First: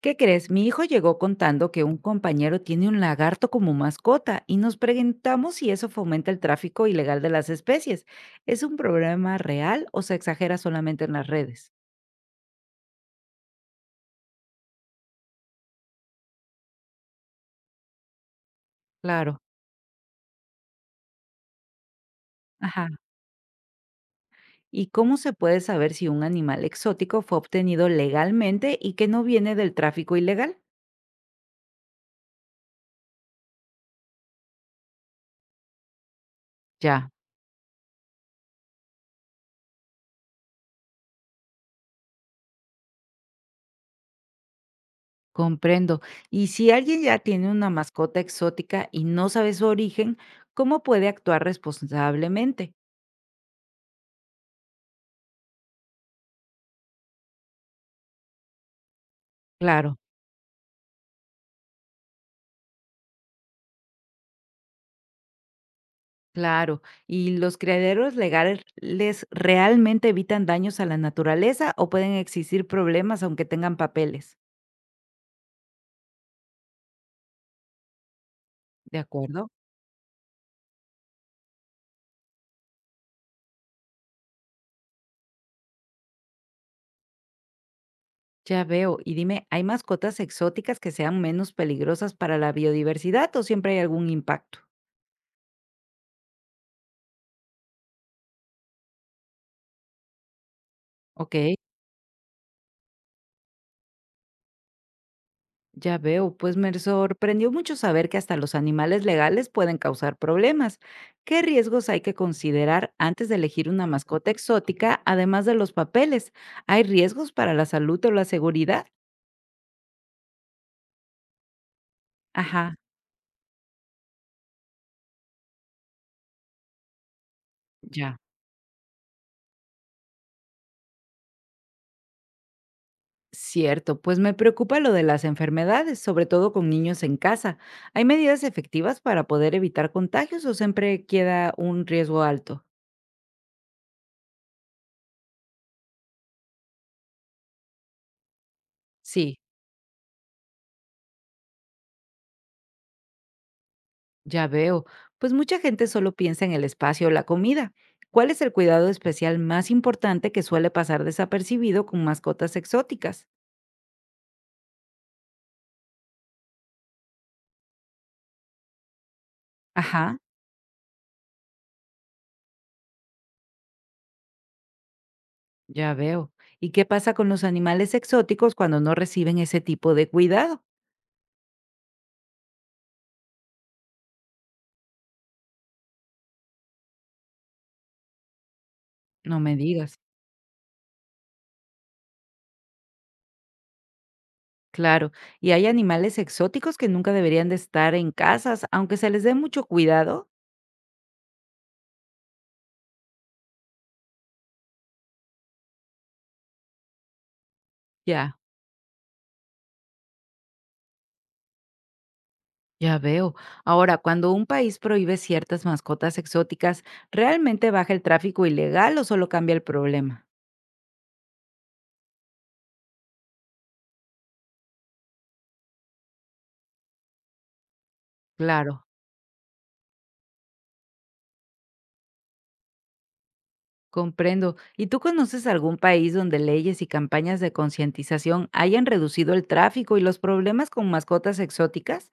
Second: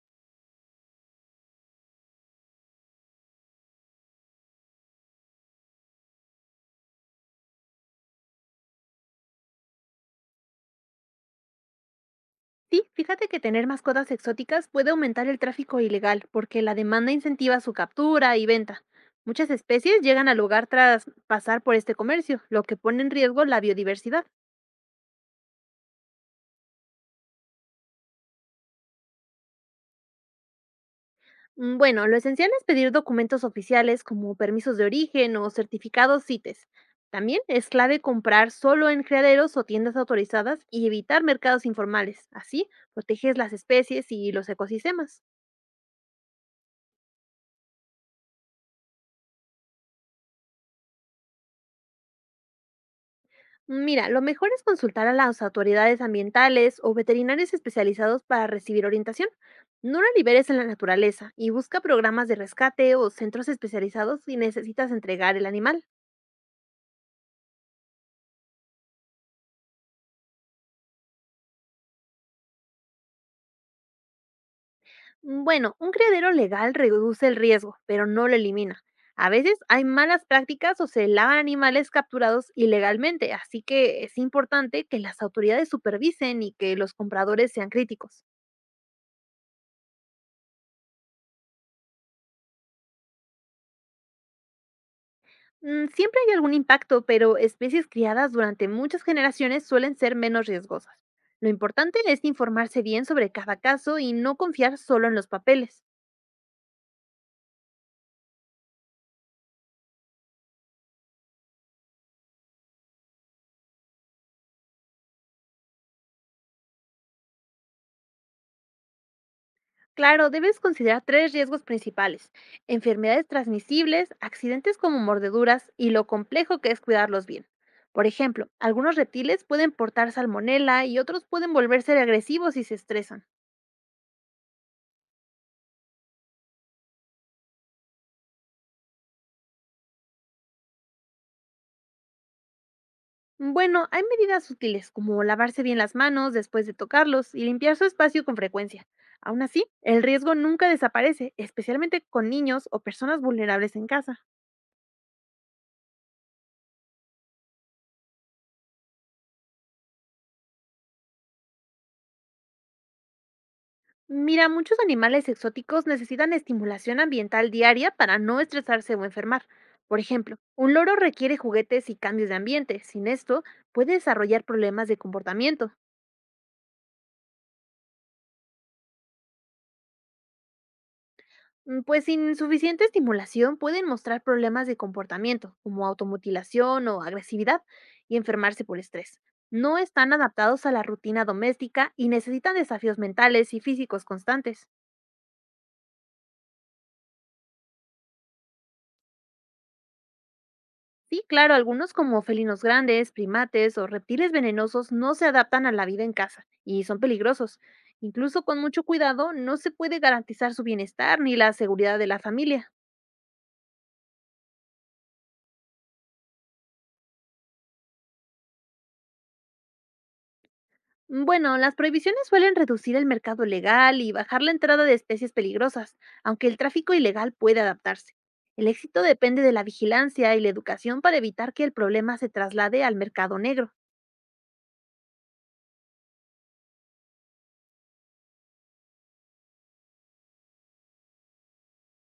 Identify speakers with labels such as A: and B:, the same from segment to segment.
A: ¿Qué crees? Mi hijo llegó contando que un compañero tiene un lagarto como mascota y nos preguntamos si eso fomenta el tráfico ilegal de las especies. ¿Es un problema real o se exagera solamente en las redes?
B: Sí, fíjate que tener mascotas exóticas puede aumentar el tráfico ilegal porque la demanda incentiva su captura y venta.
A: Claro.
B: Muchas especies llegan al lugar tras pasar por este comercio, lo que
A: Ajá.
B: pone en riesgo la biodiversidad.
A: ¿Y cómo se puede saber si un animal exótico fue obtenido legalmente y que no viene del tráfico ilegal?
B: Bueno, lo esencial es pedir documentos oficiales como permisos de origen o certificados CITES.
A: Ya,
B: También es clave comprar solo en criaderos o tiendas autorizadas y evitar mercados informales. Así proteges las especies y los ecosistemas.
A: comprendo. Y si alguien ya tiene una mascota exótica y no sabe su origen, ¿cómo puede actuar responsablemente?
B: Mira, lo mejor es consultar a las autoridades ambientales o veterinarios especializados para recibir orientación.
A: Claro.
B: No la liberes en la naturaleza y busca programas de rescate o centros especializados si necesitas entregar el animal.
A: Claro, ¿y los criaderos legales realmente evitan daños a la naturaleza o pueden existir problemas aunque tengan papeles?
B: Bueno, un criadero legal reduce el riesgo, pero no lo elimina.
A: ¿De
B: A
A: acuerdo?
B: veces hay malas prácticas o se lavan animales capturados ilegalmente, así que es importante que las autoridades supervisen y que los compradores sean críticos.
A: Ya veo, y dime, ¿hay mascotas exóticas que sean menos peligrosas para la biodiversidad o siempre hay algún impacto?
B: Siempre hay algún impacto, pero especies criadas durante muchas generaciones suelen ser menos riesgosas.
A: Ok,
B: Lo importante es informarse bien sobre cada caso y no confiar solo en los papeles.
A: ya veo, pues me sorprendió mucho saber que hasta los animales legales pueden causar problemas. ¿Qué riesgos hay que considerar antes de elegir una mascota exótica, además de los papeles? ¿Hay riesgos para la salud o la seguridad?
B: Claro, debes considerar tres riesgos principales,
A: Ajá,
B: enfermedades transmisibles, accidentes como mordeduras y lo complejo que es cuidarlos bien. Por
A: ya.
B: ejemplo, algunos reptiles pueden portar salmonela y otros pueden volverse agresivos si se estresan.
A: Cierto, pues me preocupa lo de las enfermedades, sobre todo con niños en casa. ¿Hay medidas efectivas para poder evitar contagios o siempre queda un riesgo alto?
B: Bueno, hay medidas útiles como lavarse bien las manos después de tocarlos y limpiar su espacio con frecuencia.
A: Sí,
B: Aún así, el riesgo nunca desaparece, especialmente con niños o personas vulnerables en casa.
A: ya veo, pues mucha gente solo piensa en el espacio o la comida. ¿Cuál es el cuidado especial más importante que suele pasar desapercibido con mascotas exóticas?
B: Mira, muchos animales exóticos necesitan estimulación ambiental diaria para no estresarse o enfermar. Por
A: Ajá,
B: ejemplo, un loro requiere juguetes y cambios de ambiente. Sin esto, puede desarrollar problemas de comportamiento.
A: ya veo. ¿Y qué pasa con los animales exóticos cuando no reciben ese tipo de cuidado?
B: Pues sin suficiente estimulación pueden mostrar problemas de comportamiento, como automutilación o agresividad, y enfermarse por estrés.
A: No me
B: No
A: digas.
B: están adaptados a la rutina doméstica y necesitan desafíos mentales y físicos constantes.
A: Claro, y hay animales exóticos que nunca deberían de estar en casas, aunque se les dé mucho cuidado.
B: Sí, claro, algunos como felinos grandes, primates o reptiles venenosos no se adaptan a la vida en casa y son peligrosos.
A: Ya,
B: Incluso con mucho cuidado no se puede garantizar su bienestar ni la seguridad de la familia.
A: ya veo. Ahora, cuando un país prohíbe ciertas mascotas exóticas, ¿realmente baja el tráfico ilegal o solo cambia el problema?
B: Bueno, las prohibiciones suelen reducir el mercado legal y bajar la entrada de especies peligrosas, aunque el tráfico ilegal puede adaptarse. El
A: Claro,
B: éxito depende de la vigilancia y la educación para evitar que el problema se traslade al mercado negro.
A: comprendo. ¿Y tú conoces algún país donde leyes y campañas de concientización hayan reducido el tráfico y los problemas con mascotas exóticas?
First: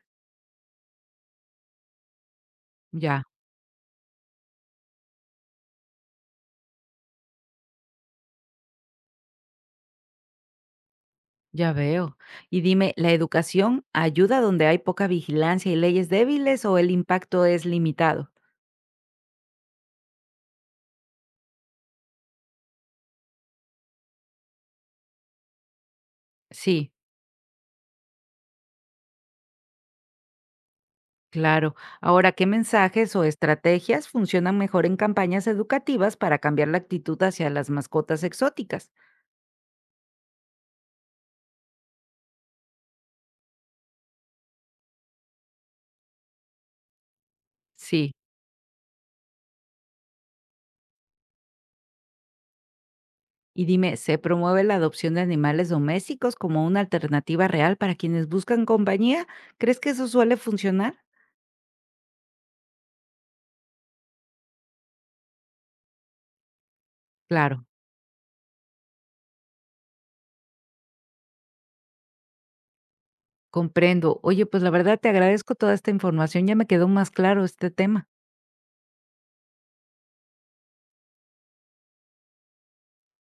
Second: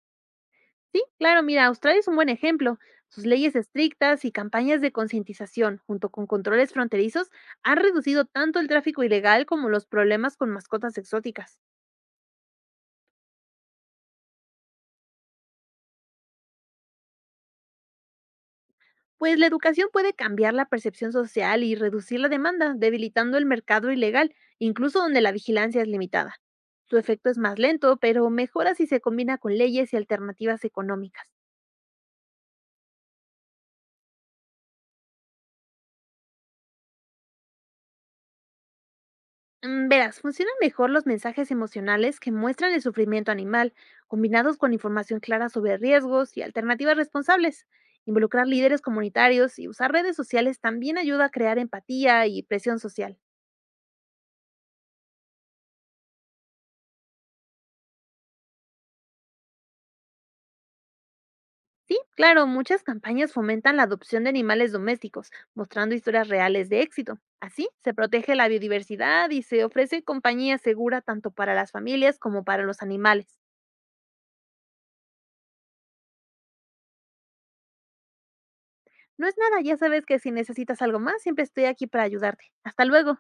B: Sí, claro, mira, Australia es un buen ejemplo.
A: Ya.
B: Sus leyes estrictas y campañas de concientización, junto con controles fronterizos, han reducido tanto el tráfico ilegal como los problemas con mascotas exóticas.
A: Ya veo. Y dime, ¿la educación ayuda donde hay poca vigilancia y leyes débiles o el impacto es limitado?
B: Pues la educación puede cambiar la percepción social y reducir la demanda, debilitando el mercado ilegal, incluso donde la vigilancia es limitada.
A: Sí,
B: Su efecto es más lento, pero mejora si se combina con leyes y alternativas económicas.
A: claro. Ahora, ¿qué mensajes o estrategias funcionan mejor en campañas educativas para cambiar la actitud hacia las mascotas exóticas?
B: Verás, funcionan mejor los mensajes emocionales que muestran el sufrimiento animal, combinados con información clara sobre riesgos y alternativas responsables.
A: Sí.
B: Involucrar líderes comunitarios y usar redes sociales también ayuda a crear empatía y presión social.
A: Y dime, ¿se promueve la adopción de animales domésticos como una alternativa real para quienes buscan compañía? ¿Crees que eso suele funcionar?
B: Sí, claro, muchas campañas fomentan la adopción de animales domésticos, mostrando historias reales de éxito.
A: Claro,
B: Así se protege la biodiversidad y se ofrece compañía segura tanto para las familias como para los animales.
A: comprendo. Oye, pues la verdad te agradezco toda esta información, ya me quedó más claro este tema.
B: No es nada, ya sabes que si necesitas algo más, siempre estoy aquí para ayudarte. Hasta luego.